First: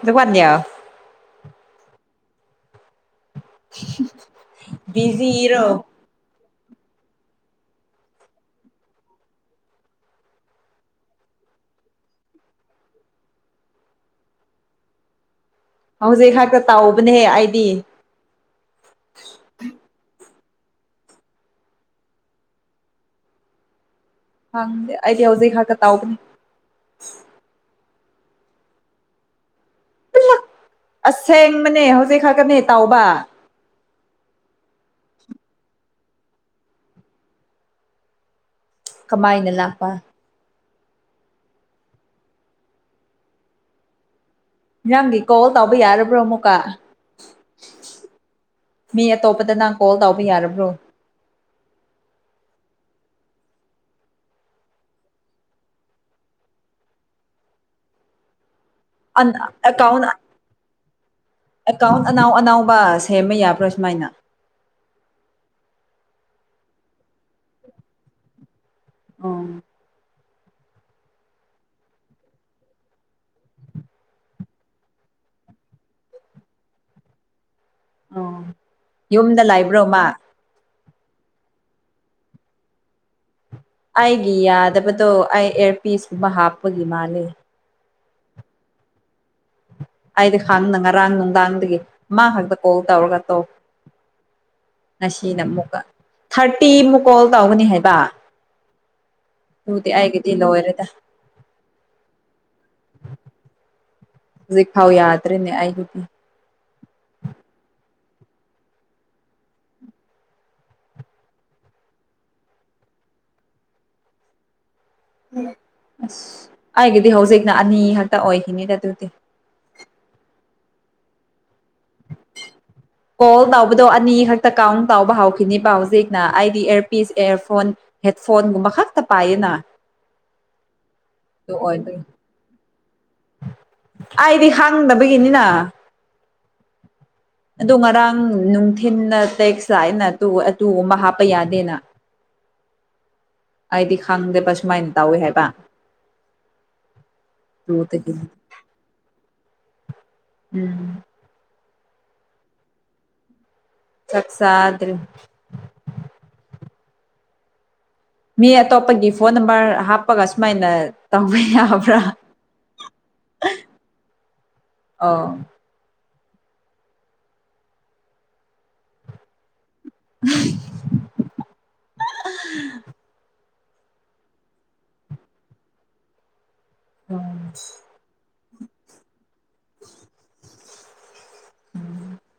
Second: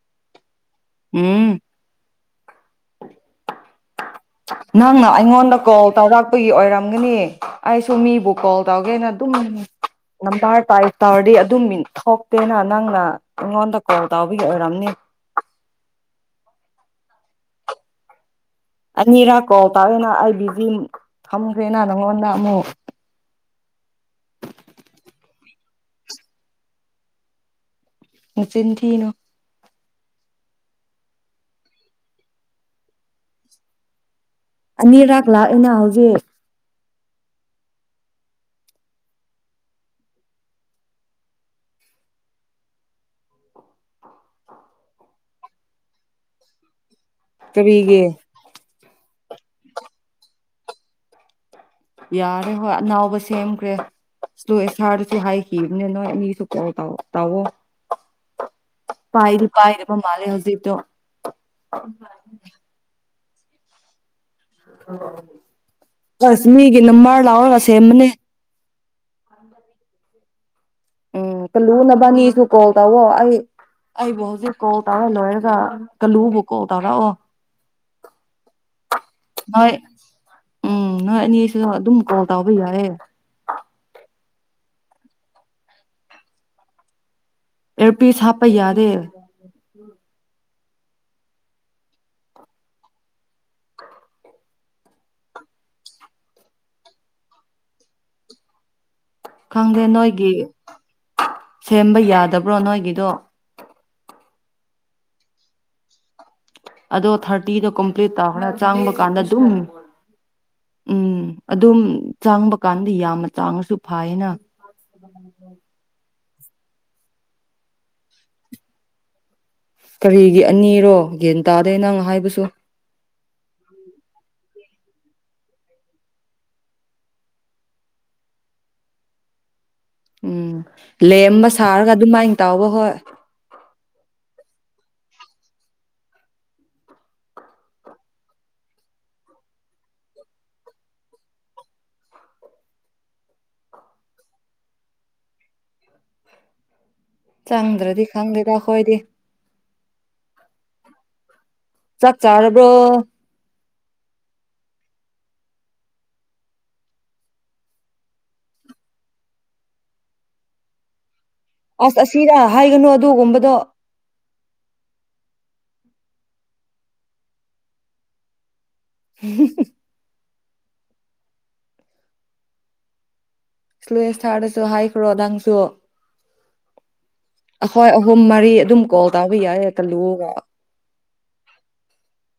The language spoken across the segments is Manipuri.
꯫ ꯑꯗꯨ ꯐꯅꯤ꯫ ꯎꯝ꯫ ꯫ ꯅꯪꯅ ꯑꯩꯉꯣꯟꯗ ꯀꯣꯜ ꯇꯧꯔꯛꯄꯒꯤ ꯑꯣꯏꯔꯝ꯫ ꯆꯪꯒꯅꯤ ꯑꯩꯁꯨ ꯃꯤꯕꯨ ꯀꯣꯜ ꯇꯧꯒꯦꯅ ꯑꯗꯨꯝ ꯅꯝꯕꯔ ꯇꯥꯏꯞ ꯇꯧꯔꯗꯤ ꯑꯗꯨꯝ ꯃꯤ ꯊꯣꯛꯇꯦꯅ ꯅꯪꯅ ꯑꯩꯉꯣꯟꯗ ꯀꯣꯜ ꯇꯧꯕꯒꯤ ꯑꯣꯏꯔꯝꯅꯤ꯫ ꯍꯧꯖꯤꯛ ꯍꯥꯛꯇ ꯇꯥꯛꯎꯕꯅꯦꯍꯦ ꯑꯩꯗꯤ꯫ ꯑꯅꯤꯔꯛ ꯀꯣꯜ ꯇꯥꯋꯤꯅ ꯑꯩꯗꯤ꯫ ꯊꯝꯈ꯭ꯔꯦꯅ ꯅꯉꯣꯟꯗ ꯑꯃꯨꯛ꯫ ꯍꯪꯗꯦ ꯑꯩꯗꯤ ꯍꯧꯖꯤꯛ ꯈꯥꯛꯀ ꯇꯥꯎꯕꯅꯤ꯫ ꯅꯆꯤꯟ ꯊꯤꯅꯣ ꯄꯨꯂꯞ ꯑꯁꯦꯡꯕꯅꯦ ꯍꯧꯖꯤꯛ ꯈꯛꯀꯅꯦ ꯇꯥꯎꯕ꯫ ꯑꯅꯤꯔꯥꯛ ꯂꯥꯛꯑꯦꯅ ꯍꯧꯖꯤꯛ꯫ ꯀꯃꯥꯏꯅ ꯂꯥꯛꯄ꯫ ꯅꯔꯥꯡꯒꯤ ꯀꯣꯜ ꯇꯧꯕ ꯌꯥꯔꯕ꯭ꯔꯣ ꯑꯃꯨꯛꯀꯥ꯫ ꯀꯔꯤꯒꯤ ꯫ ꯃꯤ ꯑꯇꯣꯄꯗ ꯅꯪ ꯀꯣꯜ ꯇꯧꯕ ꯌꯥꯔꯕ꯭ꯔꯣ꯫ ꯌꯥꯔꯦ ꯍꯣꯏ ꯑꯅꯥꯎꯕ ꯁꯦꯝꯈ꯭ꯔꯦ ꯁꯨ ꯑꯦ ꯁꯥꯥꯔꯗꯁꯨ ꯍꯥꯏꯈꯤꯕꯅꯦ ꯅꯣꯏ ꯑꯅꯤꯁꯨ ꯀꯣꯜ ꯇꯥꯛꯑꯣ꯫ ꯑꯦꯀꯥꯎꯟ ꯑꯦꯀꯥꯎꯟ ꯑꯅꯥꯎ ꯑꯅꯥꯎꯕꯁ꯫ ꯁꯦꯝꯕ ꯌꯥꯕ꯭ꯔꯥ ꯁꯨꯃꯥꯏꯅ꯫ ꯑꯁꯃꯤꯒꯤ ꯅꯃꯂꯔ ꯁꯦꯝꯕꯅꯦ꯫ ꯑꯣ꯫ ꯎꯝ ꯀꯥꯜꯂꯨꯅ ꯕꯥꯅꯤꯁꯨ ꯀꯣꯜ ꯇꯧꯑꯣ ꯑꯩ ꯑꯩꯕꯨ ꯍꯧꯖꯤꯛ ꯀꯣꯜ ꯇꯧꯔ ꯂꯣꯏꯔꯒ ꯀꯂꯨꯕꯨ ꯀꯣꯜ ꯇꯧꯔꯛꯑꯣ꯫ ꯑꯣ ꯌꯨꯝꯗ ꯅꯣꯏ ꯂꯩꯥꯏꯕ꯭ꯔꯣꯃ꯫ ꯎꯝ ꯅꯣꯏ ꯑꯅꯤꯁꯨ ꯑꯗꯨꯝ ꯀꯣꯜ ꯇꯥꯕ ꯌꯥꯏꯌꯦ꯫ ꯑꯩꯒꯤ ꯌꯥꯗꯕꯗꯣ ꯑꯩ ꯑꯦꯌꯥꯔꯄꯤꯁꯀꯨꯝꯕ ꯍꯥꯞꯄꯒꯤ ꯃꯥꯂꯦ ꯑꯦꯔꯄꯤꯁ ꯍꯥꯞꯄ ꯌꯥꯗ‌ꯦ ꯎꯝ ꯍꯥꯡꯅ ꯉꯔꯥꯡ ꯅꯨꯡꯗꯥꯡꯗꯒꯤ ꯃꯥ ꯈꯛꯇ ꯀꯣꯜ ꯇꯧꯔꯒ ꯇꯧ ꯉꯁꯤꯅ ꯑꯃꯨꯛꯀ ꯊꯥꯔꯇꯤ ꯑꯃꯨꯛ ꯀꯣꯜ ꯇꯧꯒꯅꯤ ꯍꯥꯏꯕꯥ꯫ ꯈꯪꯗꯦ ꯅꯣꯏꯒꯤ ꯂꯣꯏꯔꯦꯗ ꯁꯦꯝꯕ ꯌꯥꯗꯕ꯭ꯔꯣ ꯅꯣꯏꯒꯤꯗꯣ꯫ ꯍꯧꯖꯤꯛ ꯈꯥꯎ ꯌꯥꯗ꯭ꯔꯤꯅꯦ ꯑꯩꯒꯤꯗꯤ꯫ ꯑꯗꯣ ꯊꯥꯔꯇꯤꯗꯣ ꯀꯝꯄ꯭ꯂꯤꯠ ꯇꯧ꯭ꯔ ꯆꯥꯡꯕ ꯀꯥꯟꯗ ꯑꯗꯨꯝ ꯎꯝ ꯑꯗꯨꯝ ꯆꯥꯡꯕ ꯀꯥꯟꯗ ꯌꯥꯝꯅ ꯆꯥꯡꯉꯁꯨ ꯐꯥꯏꯌꯦꯅ꯫ [unintelligible] ꯑꯁ ꯑꯩꯒꯤꯗꯤ ꯍꯧꯖꯤꯛꯅ ꯑꯅꯤ ꯈꯛꯇ ꯑꯣꯏꯈꯤꯅꯤꯗ ꯑꯗꯨꯗꯤ꯫ ꯀꯔꯤꯒꯤ ꯑꯅꯤꯔꯣ ꯒꯦꯟ ꯇꯥꯗꯦ ꯅꯪ ꯍꯥꯏꯕꯁꯨ꯫ ꯀꯣꯜ ꯇꯎꯕꯗꯣ ꯑꯅꯤꯈꯛ ꯀꯥꯎꯟ ꯇꯥꯎꯕ ꯍꯧꯈꯤꯅꯤꯕ ꯍꯧꯖꯤꯛꯅ ꯑꯩꯗꯤ ꯑꯦꯔꯄꯤꯁ ꯏꯌꯔꯐꯣꯟ ꯍꯦꯠꯐꯣꯟꯒꯨꯝꯕ ꯈꯛꯇ ꯄꯥꯏꯌꯦꯅ꯫ ꯎꯝ ꯂꯦꯝꯕ ꯑꯗꯨ ꯁꯥꯔꯒ ꯑꯣꯏꯕꯒꯤ ꯑꯗꯨꯃꯥꯏꯅ ꯇꯥꯎꯕ ꯍꯣꯏ꯫ ꯑꯩꯗꯤ ꯈꯥꯡꯗꯕꯒꯤꯅꯤꯅ ꯑꯗꯨ ꯉꯔꯥꯡ ꯅꯨꯡꯊꯤꯅ ꯇꯦꯛꯁꯇ ꯂꯥꯑꯦꯅ ꯑꯇꯨ ꯑꯇꯨꯒꯨꯝꯕ ꯍꯥꯞꯄ ꯌꯥꯗꯦꯅ ꯑꯩꯗꯤ ꯈꯪꯗꯦꯕ ꯁꯨꯃꯥꯏꯅ ꯇꯧꯋꯦ ꯍꯥꯏꯕ꯫ ꯆꯪꯗ꯭ꯔꯗꯤ꯫ ꯑꯗꯨꯗꯒꯤꯅꯤ ꯈꯪꯗꯦꯗꯥ ꯑꯈꯣꯏꯗꯤ꯫ [inaudible] ꯆꯥꯛ ꯆꯔꯕ꯭ꯔꯣ꯫ ꯆꯥꯥꯗ꯭ꯔ꯫ ꯃꯤ ꯑꯇꯣꯞꯄꯒꯤ ꯐꯣꯟ ꯅꯝꯕꯔ ꯍꯥꯞꯄꯒ ꯁꯨꯃꯥꯏꯅ꯫ ꯇꯧꯕ ꯑꯁ ꯌꯥꯕ꯭ꯔꯥ ꯑꯁꯤꯔꯥ ꯍꯥꯏꯒꯅꯨ ꯑꯗꯨꯒꯨꯝꯕꯗꯣ꯫ ꯑꯣ [unintelligible] [unintelligible] ꯁ꯭ꯂꯨꯑꯦꯁꯊꯥꯔꯗꯁꯨ ꯍꯥꯏꯈ꯭ꯔꯣ ꯅꯪꯁꯨ꯫ ꯑꯩꯈꯣꯏ ꯑꯍꯨꯝ ꯃꯔꯤ꯫ [unintelligible] ꯇꯧꯕ ꯌꯥꯌꯦ ꯀꯂꯨ [unintelligible]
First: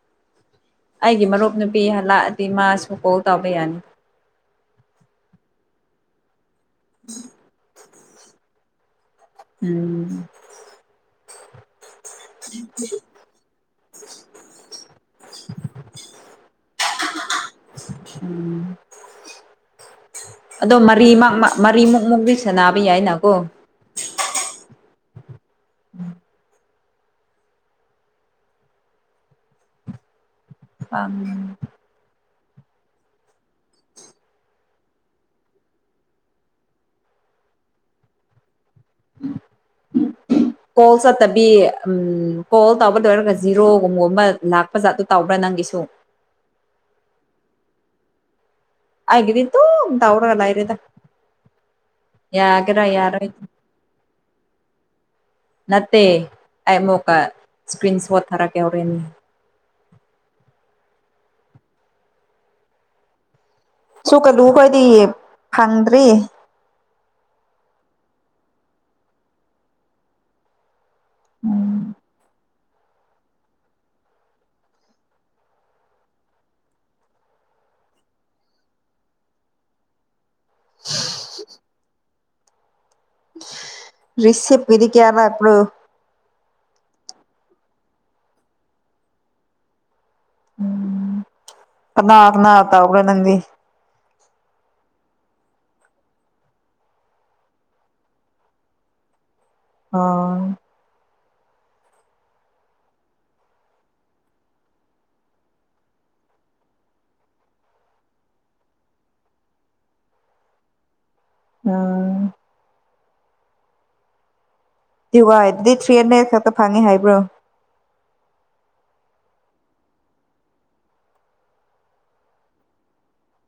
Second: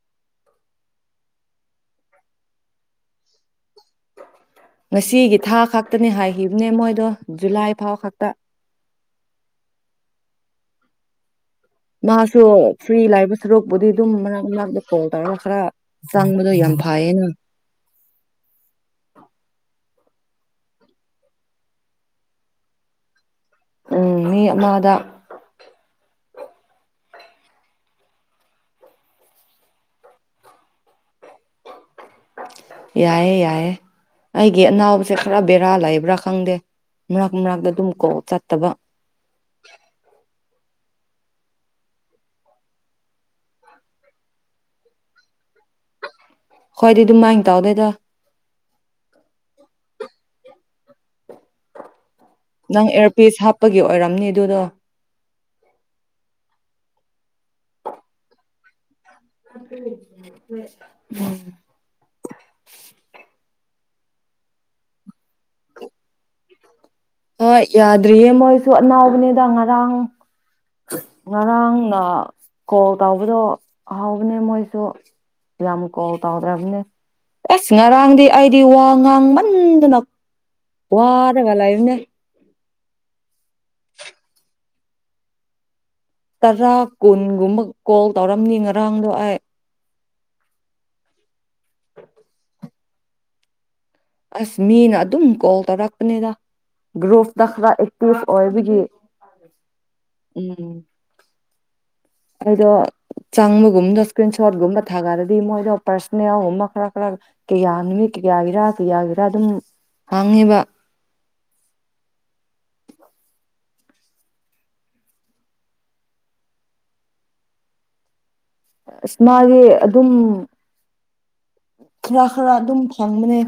[inaudible] ꯑꯩꯒꯤ ꯃꯔꯨꯞ ꯅꯨꯄꯤ ꯍꯂꯛꯑꯗꯤ ꯃꯥꯁꯨ ꯀꯣꯜ ꯇꯧꯕ ꯌꯥꯅꯤ꯫ ꯉꯁꯤꯒꯤ ꯊꯥ ꯈꯛꯇꯅꯦ ꯍꯥꯏ꯫ ꯈꯤꯕꯅꯦ ꯃꯣꯏꯗꯣ ꯖꯨꯂꯥꯏ ꯐꯥꯎ ꯈꯛ꯫ ꯇ꯫ ꯎꯝ꯫ ꯃꯥꯁꯨ ꯐ꯭ꯔꯤ ꯂꯩꯕ ꯁꯔꯨꯛꯄꯨꯗꯤ ꯑꯗꯨꯝ ꯃꯔꯛ ꯃꯔꯛꯇ ꯀꯣꯜ ꯇꯧꯔꯒ ꯈꯔ ꯆꯪꯕꯗꯣ ꯌꯥꯝ ꯐꯌꯦꯅ꯫ ꯎꯝ ꯑꯗꯣ ꯃꯔꯤꯃꯛ ꯃ ꯃꯔꯤꯃꯨꯛ ꯃꯨꯛꯗꯤ ꯁꯥꯟꯅꯕ ꯌꯥꯏꯅꯀꯣ꯫ ꯎꯝ ꯃꯤ ꯑꯃꯥꯗ꯫ [unintelligible] ꯌꯥꯏꯌꯦ ꯌꯥꯏꯌꯦ ꯑꯩꯒꯤ ꯑꯅꯥꯕꯁꯦ ꯈꯔ ꯕꯦꯔꯥ ꯂꯩꯕ꯭ꯔꯥ ꯈꯪꯗꯦ ꯃꯔꯛ ꯃꯔꯛꯇ ꯑꯗꯨꯝ ꯀꯣꯛ ꯆꯠꯇꯕ꯫ ꯀꯣꯜ ꯆꯠꯇꯕꯤ ꯎꯝ ꯀꯣꯜ ꯇꯧꯕ ꯂꯣꯏꯔꯒ ꯖꯤꯔꯣꯒꯨꯝꯕꯨꯝꯕ ꯂꯥꯛꯄ ꯖꯥꯠꯗꯨ ꯇꯧꯕ꯭ꯔꯥ ꯅꯪꯒꯤꯁꯨ꯫ ꯈꯣꯏꯗꯤ ꯑꯗꯨꯝ ꯃꯥꯏ ꯇꯧꯗꯦꯗ꯫ ꯑꯩꯒꯤꯗꯤ ꯗꯨꯝ ꯇꯧꯔꯒ ꯂꯥꯏꯔꯦꯗ꯫ ꯅꯪ ꯑꯦꯌꯥꯔꯄꯤꯁ ꯍꯥꯞꯄꯒꯤ ꯑꯣꯏꯔꯝꯅꯤ ꯑꯗꯨꯗꯣ꯫ [unintelligible] ꯁꯀ꯭ꯔꯤꯟ ꯁꯣꯠ ꯊꯥꯔꯛꯀꯦ ꯍꯣꯔꯦꯟ꯫ [unintelligible] ꯁꯨ ꯀꯂꯨ ꯈꯣꯏꯗꯤ ꯐꯪꯗ꯭ꯔꯤ꯫ ꯍꯣꯏ ꯌꯥꯗ꯭ꯔꯤꯌꯦ ꯃꯣꯏꯁꯨ ꯑꯅꯥꯎꯕꯅꯤꯗ ꯉꯔꯥꯡ꯫ ꯉꯔꯥꯡꯅ꯫ ꯀꯣꯜ ꯇꯧꯕꯗꯣ ꯍꯥꯎꯕꯅꯦ ꯃꯣꯏꯁꯨ ꯌꯥꯝ ꯀꯣꯜ ꯇꯥꯎꯗ꯭ꯔꯕꯅꯦ ꯑꯦꯁ ꯉꯔꯥꯡꯗꯤ ꯑꯩꯗꯤ ꯋꯥ ꯉꯥꯡꯃꯟꯗꯅ꯫ ꯋꯥꯗ ꯋꯥꯂ ꯑ ꯔꯤꯁꯞ ꯀꯤꯔꯤ ꯀꯦꯌꯥꯔ꯭ꯔꯣ ꯇꯔꯥ ꯀꯨꯟꯒꯨꯝꯕ ꯀꯣꯜ ꯇꯧꯔꯝꯅꯤ ꯉꯔꯥꯡꯗꯣ ꯑꯩ ꯀꯅꯥ ꯀꯅꯥ ꯇꯧꯒ ꯅꯪꯗꯤ ꯑꯁ ꯃꯤꯅ ꯑꯗꯨꯝ ꯀꯣꯜ ꯇꯧꯔꯛꯄꯅꯤꯗ ꯒ꯭ꯔꯣꯐꯇ ꯈꯔ ꯑꯦꯛꯇꯤꯚ ꯑꯣꯏꯕꯒꯤ ꯑꯣ ꯎꯝ ꯑꯩꯗꯣ ꯆꯪꯕꯒꯨꯝꯗ ꯏꯁꯀ꯭ꯔꯤꯟ ꯁꯣꯠꯒꯨꯝꯕ ꯊꯥꯒꯠꯂꯗꯤ ꯃꯣꯏꯗꯣ ꯄꯔꯁꯣꯅꯦꯜꯒꯨꯝꯕ ꯈꯔ ꯈꯔ ꯀꯌꯥ ꯅꯨꯃꯤꯠ ꯀꯌꯥꯒꯤꯔꯥ ꯀꯌꯥꯒꯤꯔꯥ ꯑꯗꯨꯝ ꯍꯥꯡꯉꯦꯕ ꯑꯥ ꯑ ꯗꯤ ꯋꯥ ꯑꯗꯨꯗꯤ ꯊ꯭ꯔꯤ ꯍꯟꯗ꯭ꯔꯦꯗ ꯈꯛꯇ ꯐꯪꯉꯤ ꯍꯥꯏꯕ꯭ꯔꯣ ꯑꯁ ꯃꯥꯒꯤ ꯑꯗꯨꯝ ꯈꯔ ꯈꯔ ꯑꯗꯨꯝ ꯐꯪꯕꯅꯦ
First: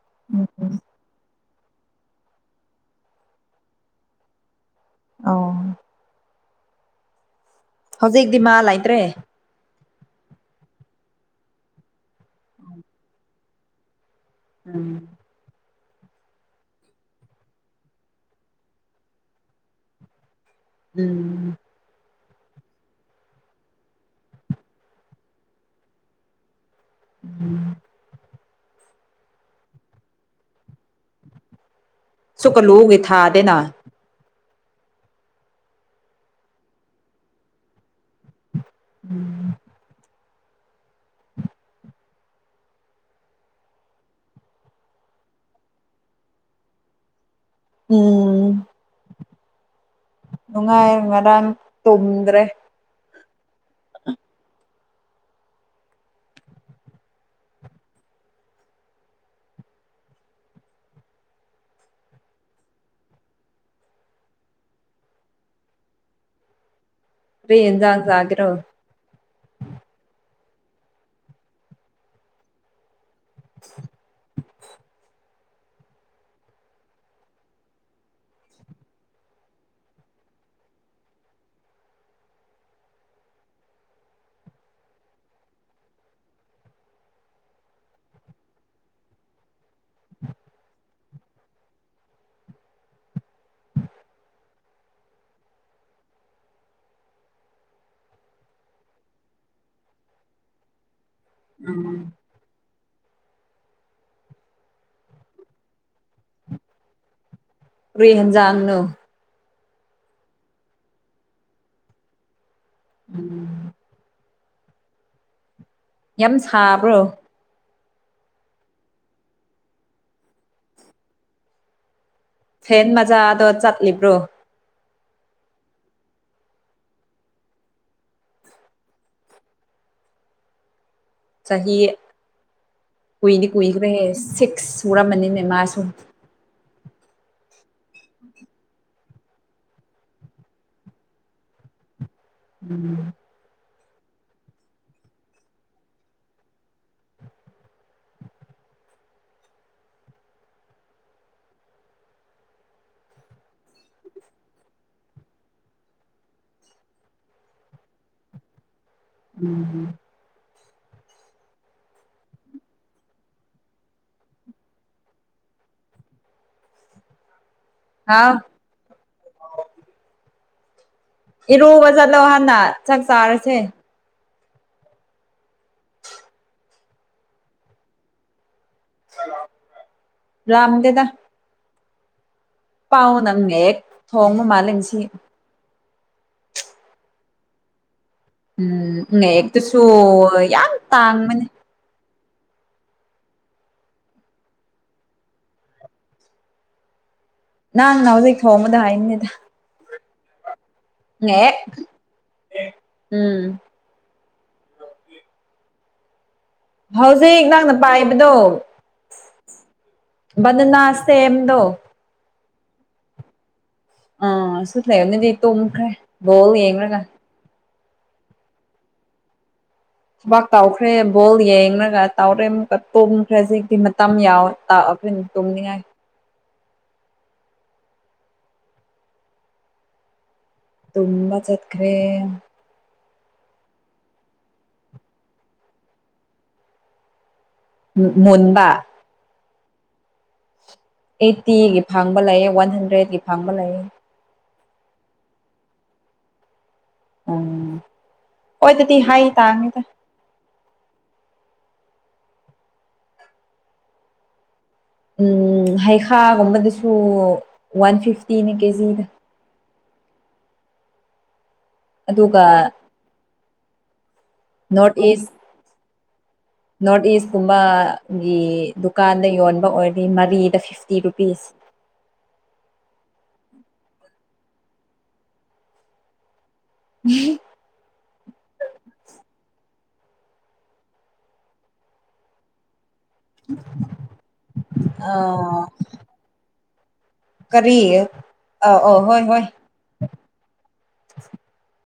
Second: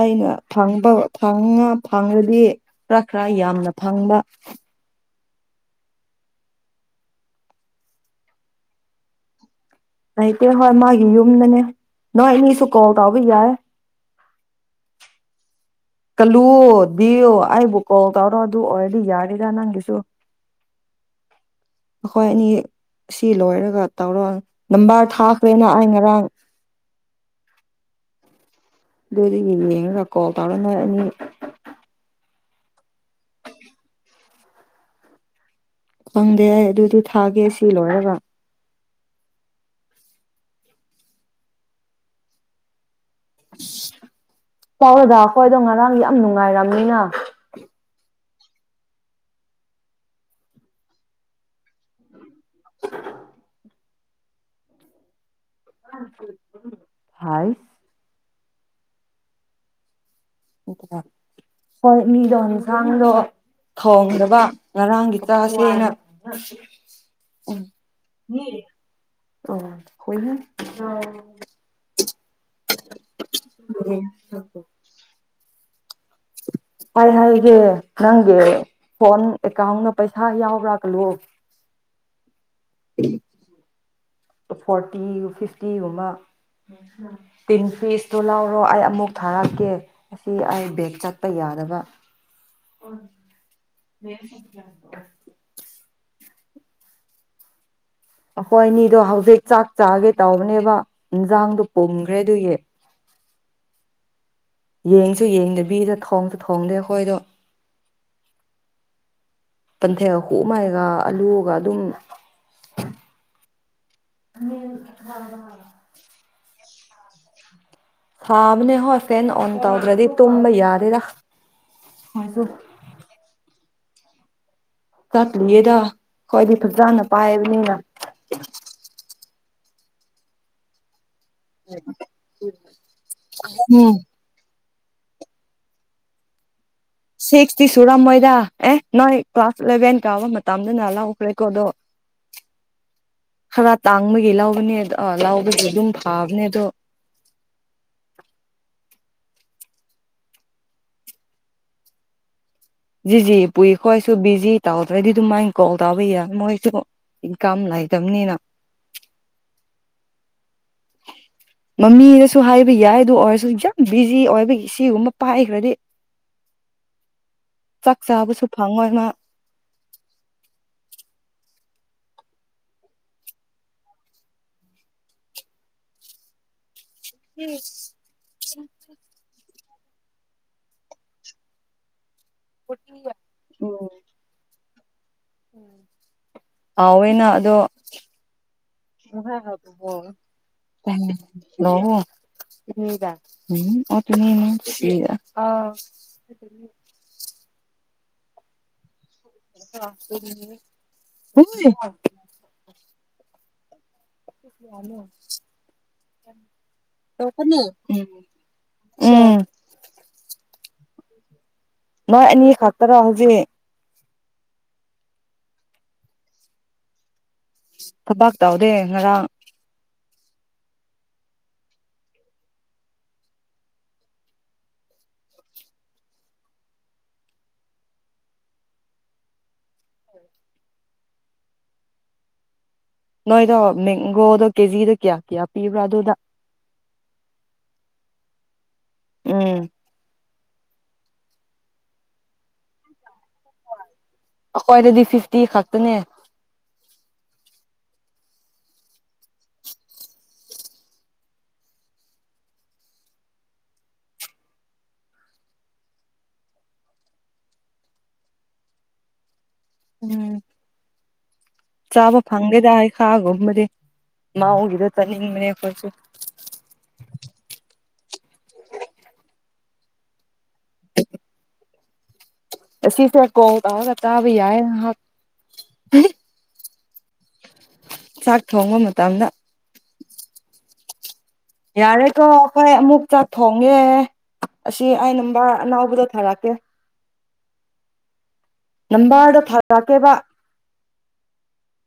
ꯑꯩꯅ ꯐꯪꯕ ꯪꯥ ꯐꯪꯉꯗꯤ ꯈꯔ ꯈꯔ ꯌꯥꯝꯅ ꯐꯪꯕ ꯑ ꯍꯧꯖꯤꯛꯇꯤ ꯃꯥ ꯂꯩꯇ꯭ꯔꯦ ꯑꯇꯦ ꯍꯣꯏ ꯃꯥꯒꯤ ꯌꯨꯝꯗꯅꯦ ꯅ ꯏꯅꯤ ꯁꯀꯣꯜ ꯇꯕ ꯌꯥꯦ ꯎꯝ ꯀꯜꯂꯨꯗꯤꯌꯣ ꯑꯩꯕꯨ ꯀꯣꯜ ꯀꯧꯔꯣ ꯑꯗꯨ ꯑꯣꯏꯔꯗꯤ ꯌꯥꯔꯤꯔ ꯅꯪꯒꯤꯁꯨ ꯎꯝ ꯑꯩꯈꯣꯏ ꯑꯅꯤ ꯁꯤ ꯂꯣꯏꯔꯒꯥ ꯇꯧꯔꯣ ꯅꯝꯕꯔ ꯊꯥꯈ꯭ꯔꯦꯅ ꯑꯩ ꯉꯔꯥꯡ ꯎꯝ ꯑꯗꯨꯗꯤ ꯌꯦꯡꯉꯒꯥ ꯀꯣꯜ ꯇꯔ‌ꯣ ꯅ‌ꯣꯏꯑꯅꯤ ꯁꯀꯂꯨꯒ ꯏ ꯊꯥꯗ ꯅ ꯈꯪꯗꯦ ꯑꯗꯨꯗꯤ ꯊꯥꯒꯦ ꯁꯤ ꯂꯣꯏꯒꯥ ꯎꯝ ꯑ ꯆꯥꯎꯔꯗ ꯑꯩꯈꯣꯏ ꯑꯗꯣ ꯉꯔꯥꯡꯗꯤ ꯌꯥꯝ ꯅꯨꯡꯉꯥꯏꯔꯝꯅꯤꯅ ꯎꯝ ꯅꯨꯡꯉꯥꯏ ꯃꯔꯝ ꯇꯨꯝꯗ꯭ꯔꯦ [unintelligible] ꯐꯥꯏꯁ ꯍꯣꯏ ꯃꯤꯗꯣ ꯌꯦꯟꯁꯥꯡꯗꯣ ꯊꯣꯡꯗꯕ ꯉꯔꯥꯡꯒꯤ ꯆꯥꯁꯦꯅ ꯀꯔꯤ ꯎꯝ ꯌꯦꯟꯖꯥꯡ ꯆꯥꯒꯦꯔꯣ ꯑꯣ ꯍꯣꯏꯅ ꯑꯣ ꯑꯣ [unintelligible] ꯍꯥꯏ ꯍꯥꯏꯒꯦ ꯅꯪꯒꯤ ꯐꯣꯟ ꯑꯦꯀꯥꯎꯟꯗ ꯄꯩꯁꯥ ꯌꯥꯎꯕ꯭ꯔꯥ ꯀꯜꯂꯣ ꯐꯣꯔꯇꯤ ꯐꯤꯐꯇꯤꯒꯨꯝꯕ ꯇꯤꯟ ꯄꯤꯁꯇꯣ ꯂꯥꯎꯔꯣ ꯑꯩ ꯑꯃꯨꯛ ꯊꯥꯔꯛꯀꯦ ꯑꯁꯤ ꯑꯩ ꯕꯦꯒ ꯆꯠ [unintelligible] ꯌꯥꯗꯕ [unintelligible] ꯑꯩꯈꯣꯏꯅꯤꯗꯣ ꯍꯧꯖꯤꯛ ꯆꯥꯛ ꯆꯥꯒꯦ ꯇꯧꯕꯅꯦꯕ ꯏꯟꯁꯥꯡꯗꯣ ꯄꯨꯝꯈ꯭ꯔꯦ ꯑꯗꯨꯒꯤ ꯌꯦꯡꯁꯨ ꯌꯦꯡꯗꯕꯤꯗ ꯊꯣꯡꯁꯨ ꯊꯣꯡꯗꯦ ꯑꯩꯈꯣꯏꯗꯣ ꯀꯔꯤ ꯌꯦꯟꯖꯥꯡꯅꯣ ꯄꯟꯊꯦꯜ ꯍꯨꯃꯥꯏꯒ ꯑꯂꯨꯒ ꯑꯗꯨꯝ ꯎꯝ [unintelligible] ꯌꯥꯝ ꯁꯥꯕ꯭ꯔꯣ ꯁꯥꯕꯅꯦ ꯍꯣꯏ ꯐꯦꯟ ꯑꯣꯟ ꯇꯧꯗ꯭ꯔꯗꯤ ꯇꯨꯝꯕ ꯌꯥꯗꯦꯗꯥ ꯐꯦꯟ ꯃꯥꯥꯆꯥꯗꯣ [unintelligible] ꯂꯩꯕ꯭ꯔꯣ ꯆꯠꯂꯤꯌꯦꯗ ꯑꯈꯣꯏꯗꯤ ꯐꯖꯅ ꯄꯥꯏꯕꯅꯤꯅ ꯆꯍꯤ ꯀꯨꯏꯗꯤ ꯎꯝ ꯀꯏꯈ꯭ꯔꯦꯍꯦ ꯁꯤꯛꯁ ꯁꯨꯔꯝꯃꯅꯤꯅꯦ ꯃꯥꯁꯨꯨ ꯁꯤꯛꯁꯇꯤ ꯁꯨꯔꯝꯃꯣꯏꯗ ꯑꯦ ꯅꯣꯏ ꯀ꯭ꯂꯥꯁ ꯏꯂꯚꯦꯟ ꯀꯥꯕ ꯃꯇꯝꯗꯅ ꯂꯥꯎꯈ꯭ꯔꯦꯀꯣꯗꯣ ꯎꯝ ꯈꯔ ꯇꯥꯡꯕꯒꯤ ꯂꯧꯕꯅꯦ ꯑꯗꯣ ꯂꯧꯕꯗꯤ ꯑꯗꯨꯝ ꯐꯥꯕꯅꯦ ꯑꯗꯣ ꯖꯤꯖꯤ ꯄꯨꯏꯈꯣꯏꯁꯨ ꯕꯤꯖꯤ ꯇꯧꯗ꯭ꯔꯗꯤ ꯑꯗꯨꯝ ꯃꯥꯏꯅ ꯀꯣꯜ ꯇꯥꯕ ꯌꯥꯏ ꯃꯣꯏꯁꯨ ꯏꯟꯀꯥꯝ ꯂꯩꯇꯕꯅꯤꯅ ꯎꯝ ꯎꯝ ꯃꯃꯤꯅꯁꯨ ꯍꯥꯏꯕ ꯌꯥꯏ ꯑꯗꯨ ꯑꯣꯏꯔꯁꯨ ꯌꯥꯝ ꯕꯤꯖꯤ ꯑꯣꯏꯕꯒꯤ ꯁꯤꯒꯨꯝꯕ ꯄꯥꯏꯈ꯭ꯔꯗꯤ ꯆꯥꯛ ꯍꯥꯎ ꯆꯥꯕꯁꯨ ꯐꯪꯉꯣꯏ ꯃꯥ ꯏꯔꯨꯕ ꯆꯠꯂꯣ ꯍꯥꯟꯅ ꯆꯥꯛ ꯆꯥꯔꯁꯦ ꯎꯝ ꯔꯝꯗꯦꯗ ꯄꯥꯎ ꯅꯪꯅꯦ ꯎꯝ ꯊꯣꯡꯕ ꯃꯥꯜꯂꯤ ꯁꯤ ꯍꯥꯎꯋꯦꯅ ꯑꯗꯣ ꯎꯝ ꯍꯦꯛꯇꯨꯁꯨ ꯌꯥꯝ ꯇꯥꯡꯕꯅꯤ [unintelligible] ꯅꯪꯅ ꯍꯧꯖꯤꯛ ꯊꯣꯡꯕꯗꯣ ꯍꯩꯅꯤꯗ [unintelligible] ꯎꯝ ꯑꯦ ꯎꯝ [unintelligible] ꯍꯧꯖꯤꯛ ꯅꯪꯅ ꯄꯥꯏꯕꯗꯣ [unintelligible] ꯅꯣꯏ ꯑꯅꯤ ꯈꯛꯇꯔꯣ ꯍꯧꯖꯤꯛ ꯑꯥ ꯁꯨꯠ ꯂꯩꯗꯤ ꯇꯨꯝꯈ꯭ꯔꯦ ꯕꯣꯜ ꯌꯦꯡꯂꯒ ꯊꯕꯥꯛ ꯇꯥꯎꯗꯦ ꯉꯔꯥꯡ ꯊꯕꯥꯛ ꯇꯥꯎꯈ꯭ꯔꯦ ꯕꯣꯜ ꯌꯦꯡꯉꯒ ꯇꯥꯎꯔꯦ ꯑꯃꯨꯛꯀ ꯇꯨꯝꯈ꯭ꯔꯦ ꯍꯧꯖꯤꯛꯇꯤ ꯃꯇꯝ ꯌꯥꯎ [unintelligible] ꯑꯈꯣꯏꯅ ꯇꯨꯝꯅꯤꯡꯉꯥꯏ ꯇꯨꯝꯕ ꯆꯠꯈ꯭ꯔꯦ ꯅꯣꯏꯗꯣ ꯃꯦꯡꯒꯣꯗꯣ ꯀꯦꯖꯤꯗ ꯀꯌꯥ ꯀꯌꯥ ꯄꯤꯕ꯭ꯔꯥ ꯑꯗꯨꯗ ꯃꯨꯟꯕ ꯎꯝ꯫ ꯑꯩꯠꯇꯤꯒꯤ ꯐꯡꯕ ꯂꯩꯌꯦ ꯋꯥꯟ ꯍꯟꯗ꯭ꯔꯦꯠꯀꯤ ꯐꯪꯕ ꯂꯩꯌꯦ꯫ ꯑꯈꯣꯏ ꯑꯗꯗꯤ ꯐꯤꯐꯇꯤ ꯈꯥꯛꯇꯅꯦ꯫ ꯎꯝ ꯍꯣꯏ ꯑꯗꯨꯗꯤ ꯍꯥꯏ ꯇꯥꯃꯤꯗ꯫ ꯎꯝ ꯍꯩꯈꯥꯒꯨꯝꯕꯗꯁꯨ ꯋꯥꯟ ꯐꯤꯐꯇꯤ ꯅꯤ ꯀꯦꯖꯤꯗ꯫ ꯎꯝ꯫ ꯆꯥꯕ ꯑꯗꯨꯒ ꯐꯪꯗꯦꯗ ꯍꯩꯈꯥꯒꯨꯝꯕ [unintelligible] ꯃꯥꯎꯒꯤꯗꯣ ꯅꯣꯔꯠ ꯏꯁ ꯆꯥꯅꯤꯡꯕꯅꯦ ꯑꯩꯈꯣꯏꯁꯨ꯫ ꯅꯣꯔꯠ ꯏꯁꯀꯨꯝꯕꯒꯤ ꯗꯨꯀꯥꯟꯗ ꯌꯣꯟꯕ ꯑꯣꯏꯔꯗꯤ ꯃꯔꯤꯗ ꯐꯤꯐꯇꯤ ꯔꯨꯄꯤꯁ꯫ ꯑꯁꯤꯁꯦ ꯀꯣ ꯇꯥꯎꯔꯒ ꯆꯥꯕ ꯌꯥꯏ [unintelligible] ꯆꯥꯛ ꯊꯣꯡꯕ ꯃꯇꯝꯗ꯫ ꯌꯥꯔꯦ ꯀꯣ ꯑꯩꯈꯣꯏ ꯑꯃꯨꯛ ꯆꯥꯛ ꯊꯣꯡꯉꯦ ꯑꯁꯤ ꯑ ꯑꯩꯅꯝꯕ ꯑꯅꯥꯎꯕꯗꯣ ꯊꯥꯔꯛꯀꯦ꯫ ꯀꯔꯤꯌꯦ꯫ ꯅꯝꯕꯔꯗ ꯊꯥꯔꯛꯀꯦꯕ꯫ [inaudible]